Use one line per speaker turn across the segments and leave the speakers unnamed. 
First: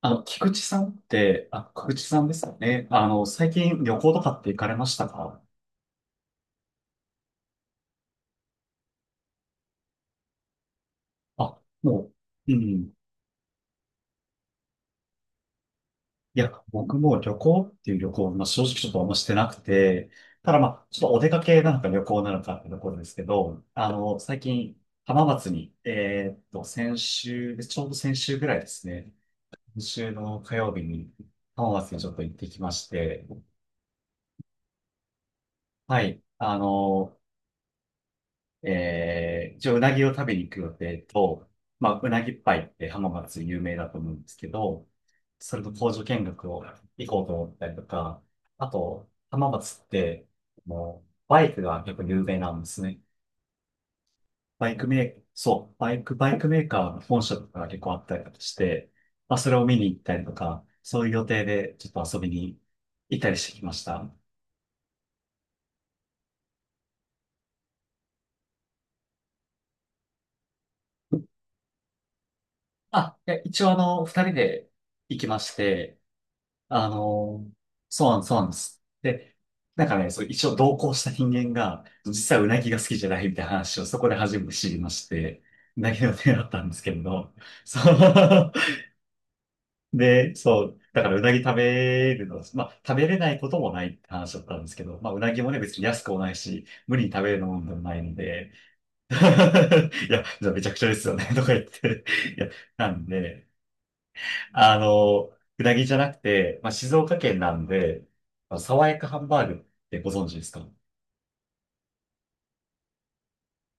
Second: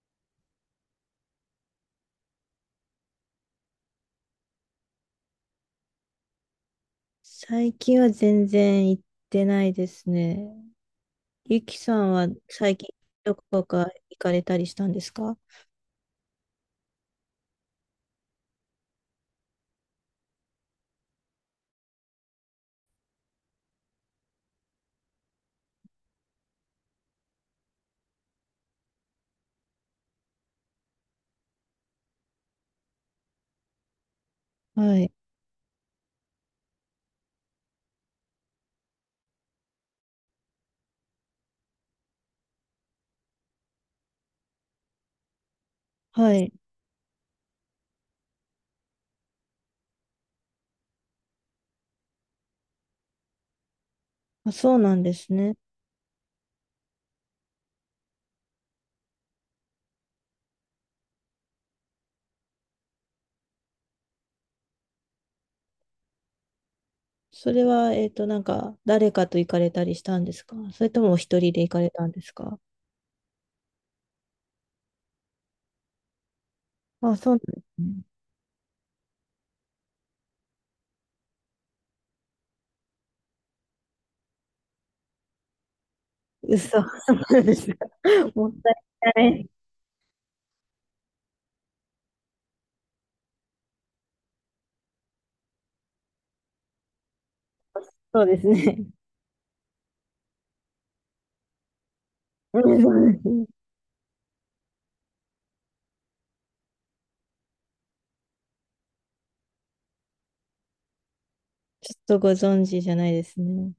菊池さんって、菊池さんですかね。最近旅行とかって行かれましたか？
最近は全然行ってないですね。ゆきさん
も
は
う、う
最近
ん。
どこか行かれたりしたんですか？
いや、僕も旅行っていう旅行、まあ、正直ちょっとあんましてなくて、ただまあ、ちょっとお出かけなのか旅行なのかってところですけど、最近、浜松に、先週、ちょうど先週ぐらいですね。先週の火曜日に、浜松にちょっと行ってきまして、
はい。
はい。一応うなぎを食べに行く予定と、まあ、うなぎパイって浜松有名だと思うんですけど、それと工場見
は
学
い。
を行こうと思ったりとか、あと、浜松って、もう、バイクが結構有名なんですね。
あ、
バ
そ
イ
う
ク
な
メ
んで
ー、
すね。
そう、バイクメーカーの本社とかが結構あったりとかして、まあ、それを見に行ったりとか、そういう予定でちょっと遊びに行ったりしてきました。
それは、なんか、誰かと行かれたりしたんですか？それともお一人で行かれたんですか？
いや、一応二人で行きまして、あ
あ、そうなん
の、
ですね。
そうなんです。で、なんかね、そう、一応同行した人間が、実はうなぎが好きじゃないみたいな話をそこで初めて知りまして、うなぎの手だっ
嘘、
たんですけれ
そう
ど、
なんです
そ
か。もっ
う。
たいない。
で、そう、だからうなぎ食べるの、まあ、食べれないこともないって話だったんですけど、まあ、うなぎもね、別に安くもないし、無理に食べるものでもないの
そうです
で、
ね。うん。
いや、じゃあめちゃくちゃですよね、とか言って、いや、
そうです
なんで、
ね。
あの、うなぎじゃなくて、まあ、静岡県なんで、まあ、爽やかハンバーグってご存知ですか？
ちょっとご存知じゃないですね。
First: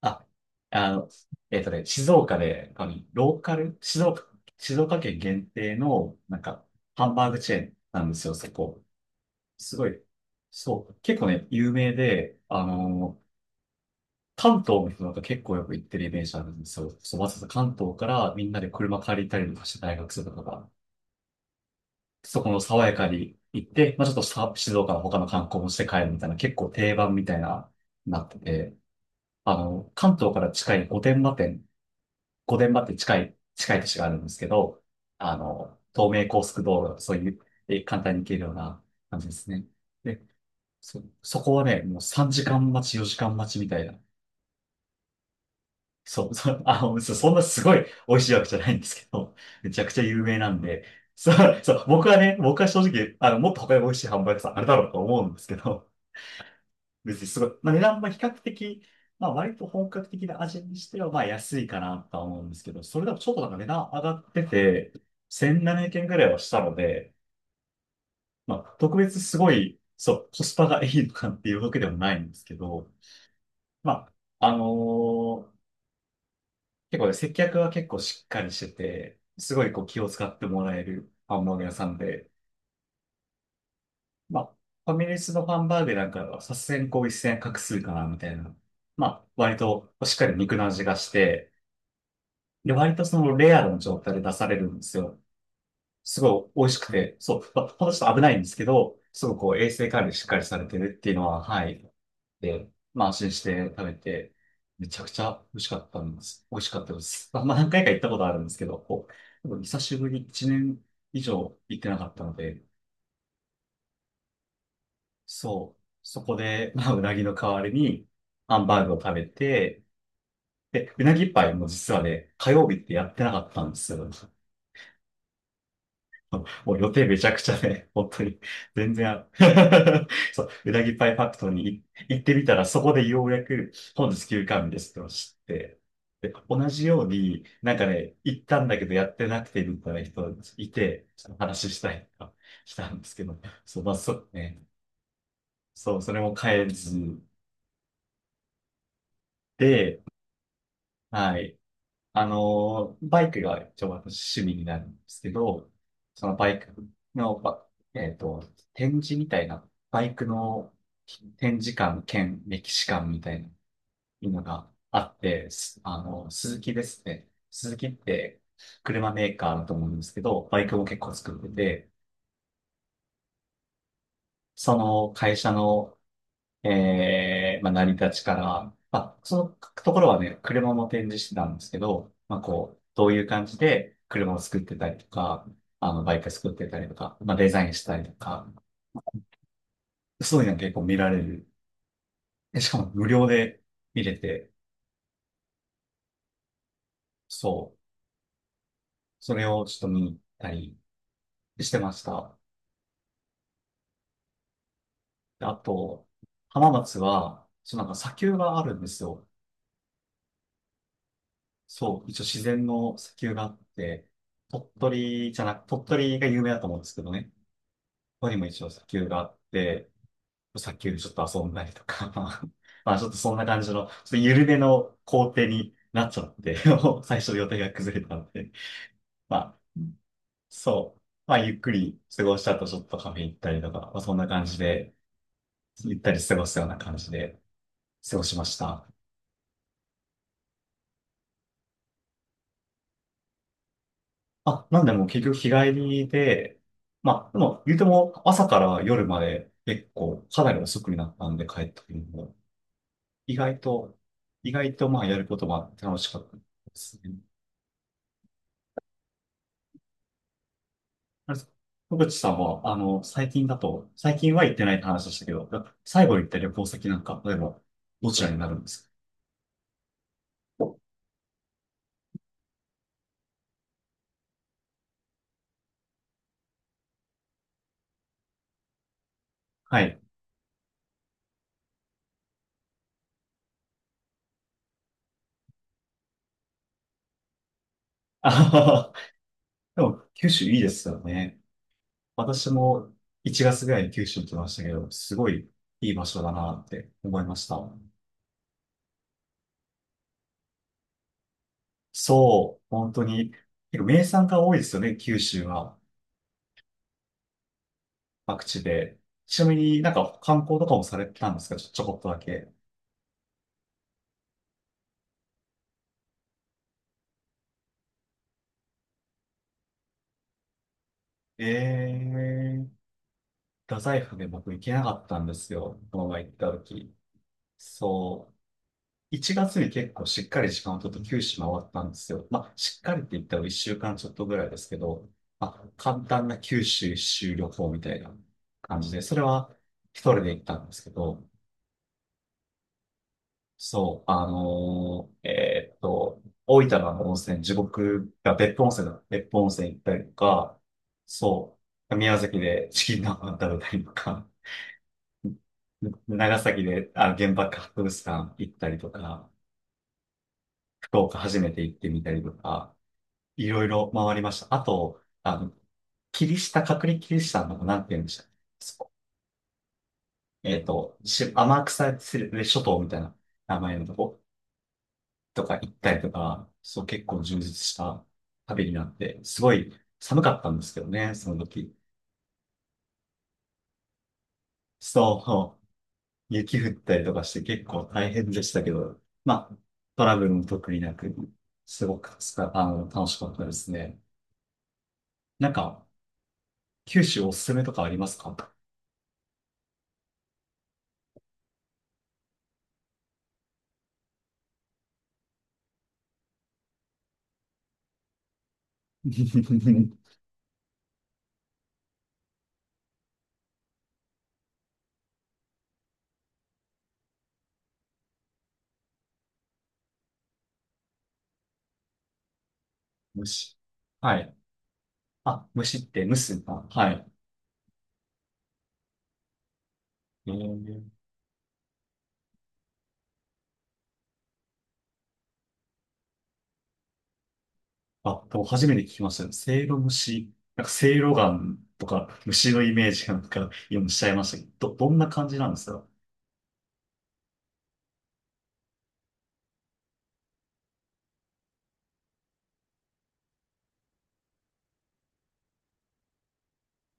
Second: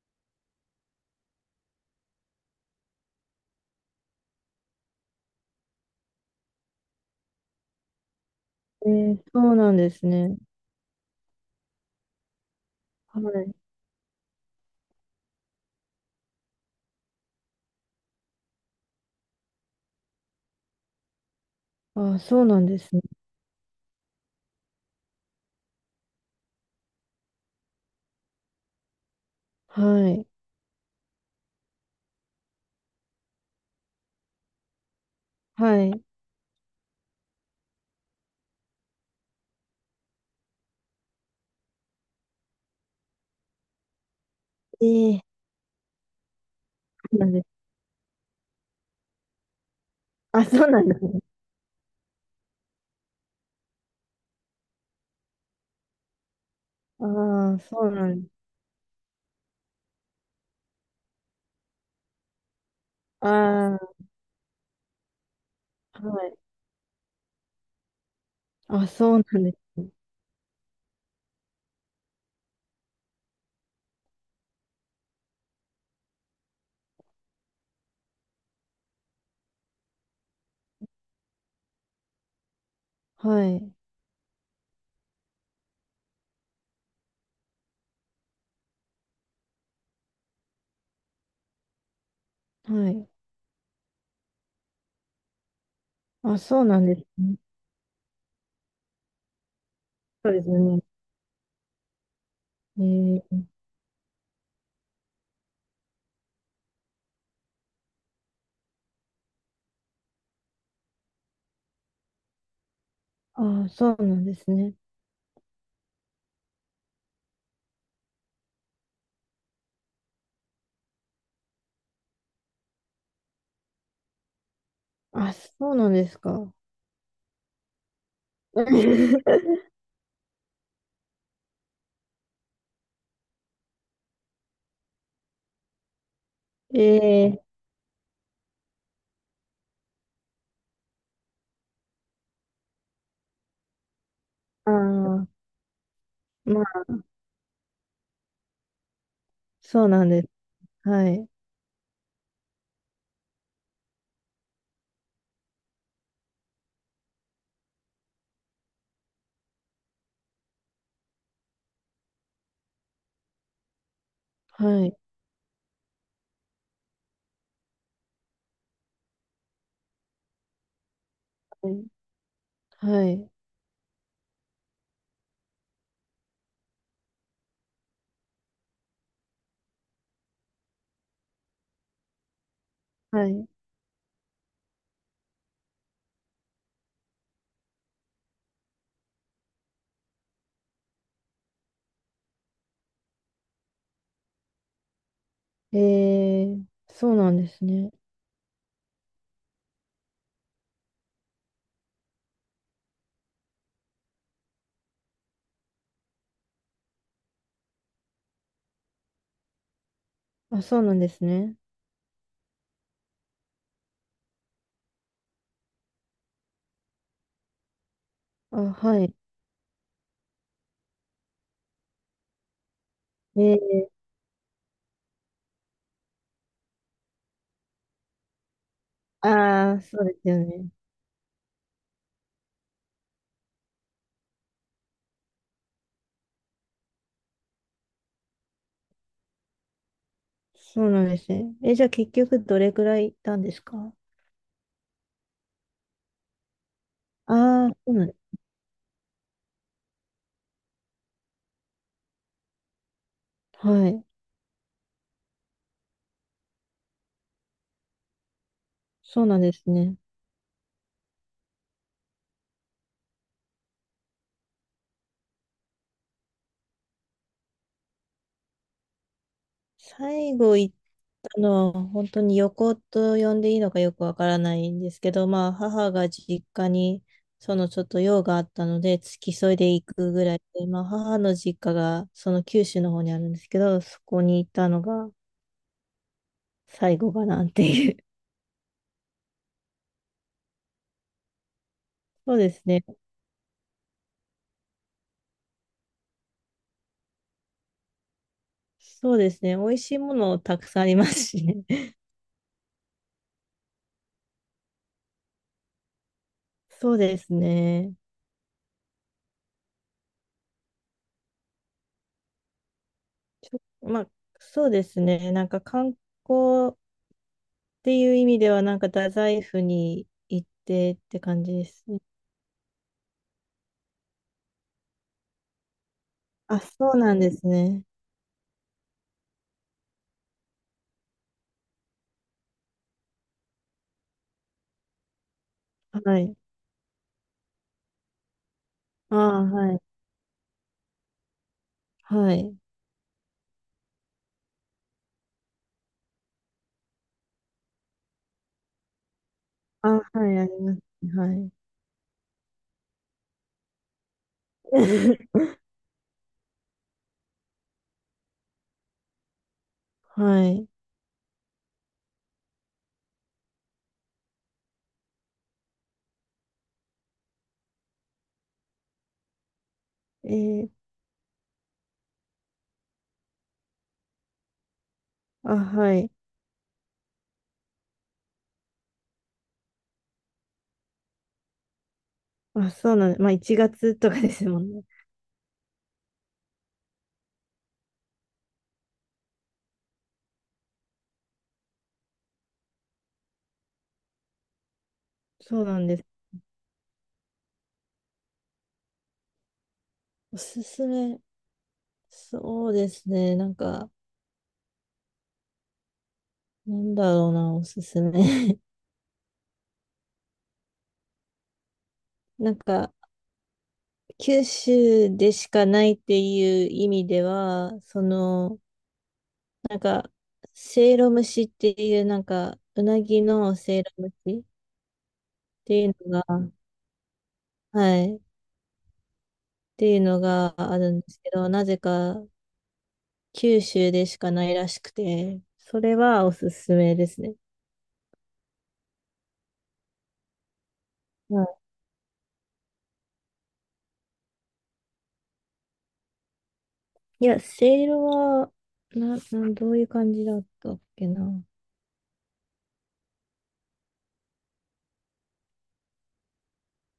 あ、あの、えっとね、静岡で、ローカル、静岡県限定の、なんか、ハンバーグチェーンなんですよ、そこ。
えー、そうな
す
ん
ご
で
い、
すね。
そう、結構ね、有名で、
はい。
関東の人なんか結構よく行ってるイメージあるんですよ。そう、わざわざ関東からみんなで車借りたりとかして大学生とかが。
あ、
そ
そう
この
なんで
爽や
すね。
かに行って、まあ、ちょっとさ静岡の他の観光もして帰るみたいな、結構定番みたいな、なってて、
は
関
い。
東から近い御殿場店、御殿場って近い、近い都市があるんですけど、
はい。
東名高速道路、そういう、え簡単に行けるような感じですね。で、そこはね、もう3時間待ち、4時間待ちみたいな。
ええ。
そう、そう、そう
そうな
そ
ん
ん
で
なす
す。
ごい美味しいわけじゃないんですけど、めちゃくちゃ有名
あ、
なん
そうな
で、
んですね。
そう、そう、僕はね、僕は正直、もっと他に美味しいハンバーガー屋さんあれだろうと思うんですけど、別にすごい、
ああ、
まあ、値
そう
段
な
も比
んで
較
す。
的、まあ割と本格的な味にしては、まあ安いかなとは思うんですけど、それでもちょっとなんか値段
あ
上がってて、1700
あ、
円ぐら
は
い
い。
はしたので、まあ
あ、
特
そ
別
う
す
なん
ご
で
い、
すね。
そう、コスパがいいのかっていうわけでもないんですけど、まあ、結構ね、接客は結構しっかりしてて、すごいこう気を使ってもらえるハンバーガー屋さんで、
はい。
まあ、ファミレスのハンバーグなんかはさすがにこう一線画数かなみたいな。まあ、割としっかり肉の味がして、で、
は
割と
い。
そのレアの状態で出されるんですよ。す
あ、
ごい
そ
美
う
味し
なん
く
です
て、
ね。
そう、まあ、ほんとちょっと危ないんですけど、すごくこう衛生管理しっ
そう
か
で
り
す
されて
ね。
るっていうのは、はい、で、
え
まあ安心
ー。
して食べて、めちゃくちゃ美味しかったんです。美味しかったです。まあ、まあ何回か行ったことあるんですけど、こう、でも久しぶり、1年以上行ってなかったので、
ああ、そうなんですね。
そう、そこで、まあ、うなぎの代わりに、ハンバーグを食べて、で、うなぎパイも実はね、火曜日ってやってなかったんですよ。
あ、そうなんですか。
もう予定めちゃくちゃね、本当に、全然あ、そう、うなぎパイファクトリーに行ってみたら、そこでようやく本日休館日ですってのを知って、で、同じよう
え
に、
え。
なんかね、行ったんだけどやってなくてみたいな人いて、ちょっと話したりとかしたんですけど、そう、まあ、そうね、
ああ、
そう、それも
ま
変え
あ、
ず
そう
で、
なんです。はい。
はい。バイクが一応私趣味になるんですけど、そのバイクの、えっと、展示みたいな、バイクの展示館兼歴史館みたいなのが
はい。
あって、スズキですね。スズキって車メーカーだと思うんですけど、バイクも結構作って
は
て、
い。はい。
その会社のまあ、成り立ちから、まあ、そのところはね、車も展示してたんですけど、まあ、こう、どういう
はい。
感じで車を作ってたりとか、バイク作ってたりとか、まあ、デザインしたりとか、そういうの結構見られる。えしかも無料で見れて、
えー。そうなんです
そう、
ね。
それをちょっと見に行ったりしてました。であと、浜松は、そう、なんか砂丘があるんですよ。
あ、そうなんですね。
そう、一応自然の砂丘があって、鳥取じゃなく、鳥取が有名だと思うんですけどね。ここにも
あ、
一応砂
は
丘
い。
があって、砂丘でちょっと遊んだりとか、まあちょっとそん
え
な感じの、
ー。
ちょっと緩めの工程になっちゃって、最初予定が崩れたので、まあ
ああ、そうですよね。
そう、まあゆっくり過ごした後ちょっとカフェ行ったりとか、まあそんな感じで、行ったり過ごすような感じで過ごしました。
そうなんですね。え、じゃあ結局どれくらい行ったんですか？
なんでもう結局日帰りで、まあでも
あ。あ
言
ー、
うて
そうな
も
ん、
朝から夜まで結構かなり遅くになったんで帰った時にも。意外
は
と、
い。
意外とまあやることも楽しかったですね。
そうなんですね。
あれ野口さんは、最近だと、最近は行ってないって話でしたけど、最後行った旅行先なんか、例えば、どちらになるんですか？
最後行ったのは本当に旅行と呼んでいいのかよくわからないんですけど、まあ母が実家にそのちょっと用があったので付き添いで
は
行
い。
くぐらいで、まあ母の実家がその九州の方にあるんですけど、そこに行ったのが最後かなっていう。
あはは。でも、九州いいですよね。
そう
私
ですね。
も1月ぐらいに九州行きましたけど、すごいいい場所だなって思いました。
そうですね。美味しいものたくさんありますしね。
そう、本当に、結構名産が多いですよね、九州は。
そうですね。
各地で。ちなみになんか観光とかもされてたんですか？ちょこっとだけ。
ちょまあ、そうですね。なんか観光っていう意味では、なんか太宰府に行ってって感じですね。
ええ、太宰府で僕行けなかったんですよ。この前行った
あ、そ
時。
うなんですね。
そう。1月に結構しっかり時間を取って九州回ったんですよ。まあ、しっかりって言ったら1週間ちょっとぐらいですけど、まあ、簡
は
単
い。
な九州一周旅行みたいな感じで、そ
あ
れ
あ、
は
はい。
一人で行ったんですけど、
はい。
そう、大分の温泉、地獄が別府温泉だ。別府温泉行っ
あ、
た
は
りと
い、あり
か、
ます。はい。
そう、宮崎でチキン南蛮食べたりとか、長崎で、原爆博物館行ったりとか、
はい。
福岡初めて行ってみたりとか、いろいろ回りました。あと、キリシタン、隔離キリシタンの、なんて言うんでしたっけ？そこ
えー、
天草諸島みたいな名前のとことか
あ、
行った
は
りと
い。
か、そう結構充実した旅になって、すごい寒かったんですけどね、その時。
あ、そうなんまあ、1月とかですもんね。
そう、雪降ったりとかして結構大変でしたけど、まあ、トラブルも特になく、すごくつか、楽しかったですね。なん
そうな
か、
んです。
九州おすすめとかありますか？
おすすめ。そうですね。なんか、なんだろうな、おすすめ。なんか、九州でしかないっていう意味では、その、なんか、せいろ蒸しっていう、なんか、うなぎの
虫。
せいろ蒸
はい。
しって
虫っ
いう
て
の
虫す
が、
か。はい。
はい、っていうの
え
がある
ー、
んですけど、なぜか九州でしかないらしくて、それはおすすめですね。
多分初めて聞きましたね。せいろ蒸し。なんかせいろガ
はい。
ンとか虫のイメージがなんか今しちゃいましたけど、どんな感じなんですか？
いや、せいろは、な、なん、どういう感じだったっけな。う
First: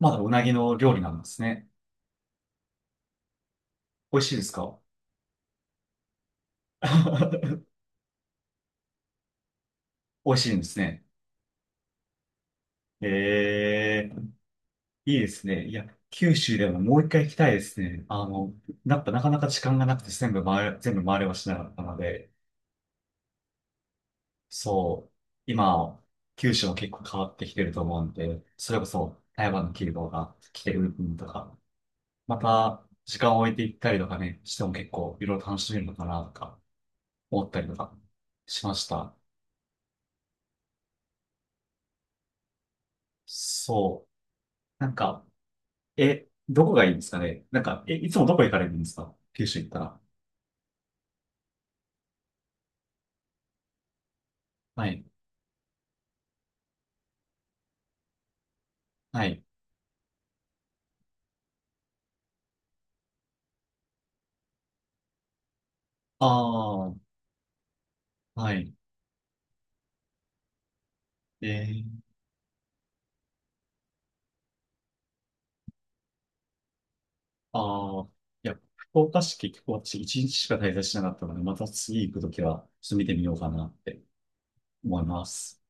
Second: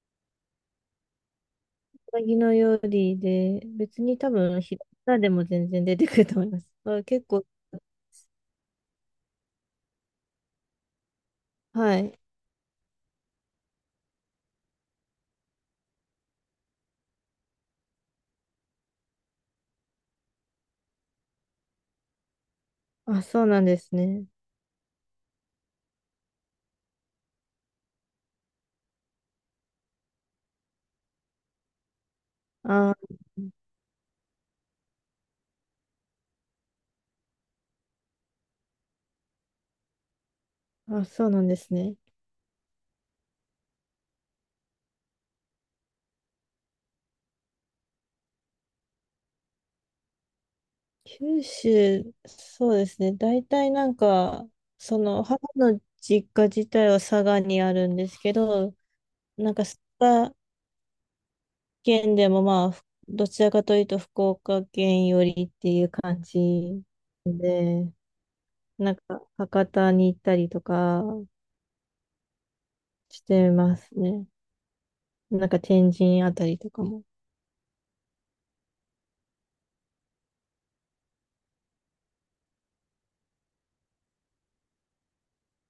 まだうなぎの料理なんですね。
なぎの料理で、別に
美味
多
しいです
分、
か？
平仮名でも全然出てくると思います。あ、結構、
美味しいんですね。
はい。
えー、いいですね。いや、九州でももう一回行きたいですね。なんかなかなか時間がなくて全部回れはしなかったので、
あ、そうなんですね。
そう、今、九州も結構変わってきてると思うんで、それこそ台湾の企業が来てる部分とか、また
あ
時間を置いていったりとかね、しても結構いろいろ楽しめるのかなとか思ったりとかしました。
ー、あ、そうなんですね。
そう。なんか、え、どこがいいんですかね？なんか、え、いつもどこ行かれるんですか、九州行ったら？
九州、そうですね。大体なんか、
は
そ
い。
の、母の実家自体は佐賀にあるんですけど、
はい。
なんか佐賀県でもまあ、どちらかというと福岡県寄りっていう感じ
ああ、
で、
はい。
なんか博多に行ったりとか
えー、
してますね。なんか天神あたりとかも。
ああ、いや、福岡市結構私一日しか滞在しなかったので、また次行くときは、ちょっと見てみようかなって思います。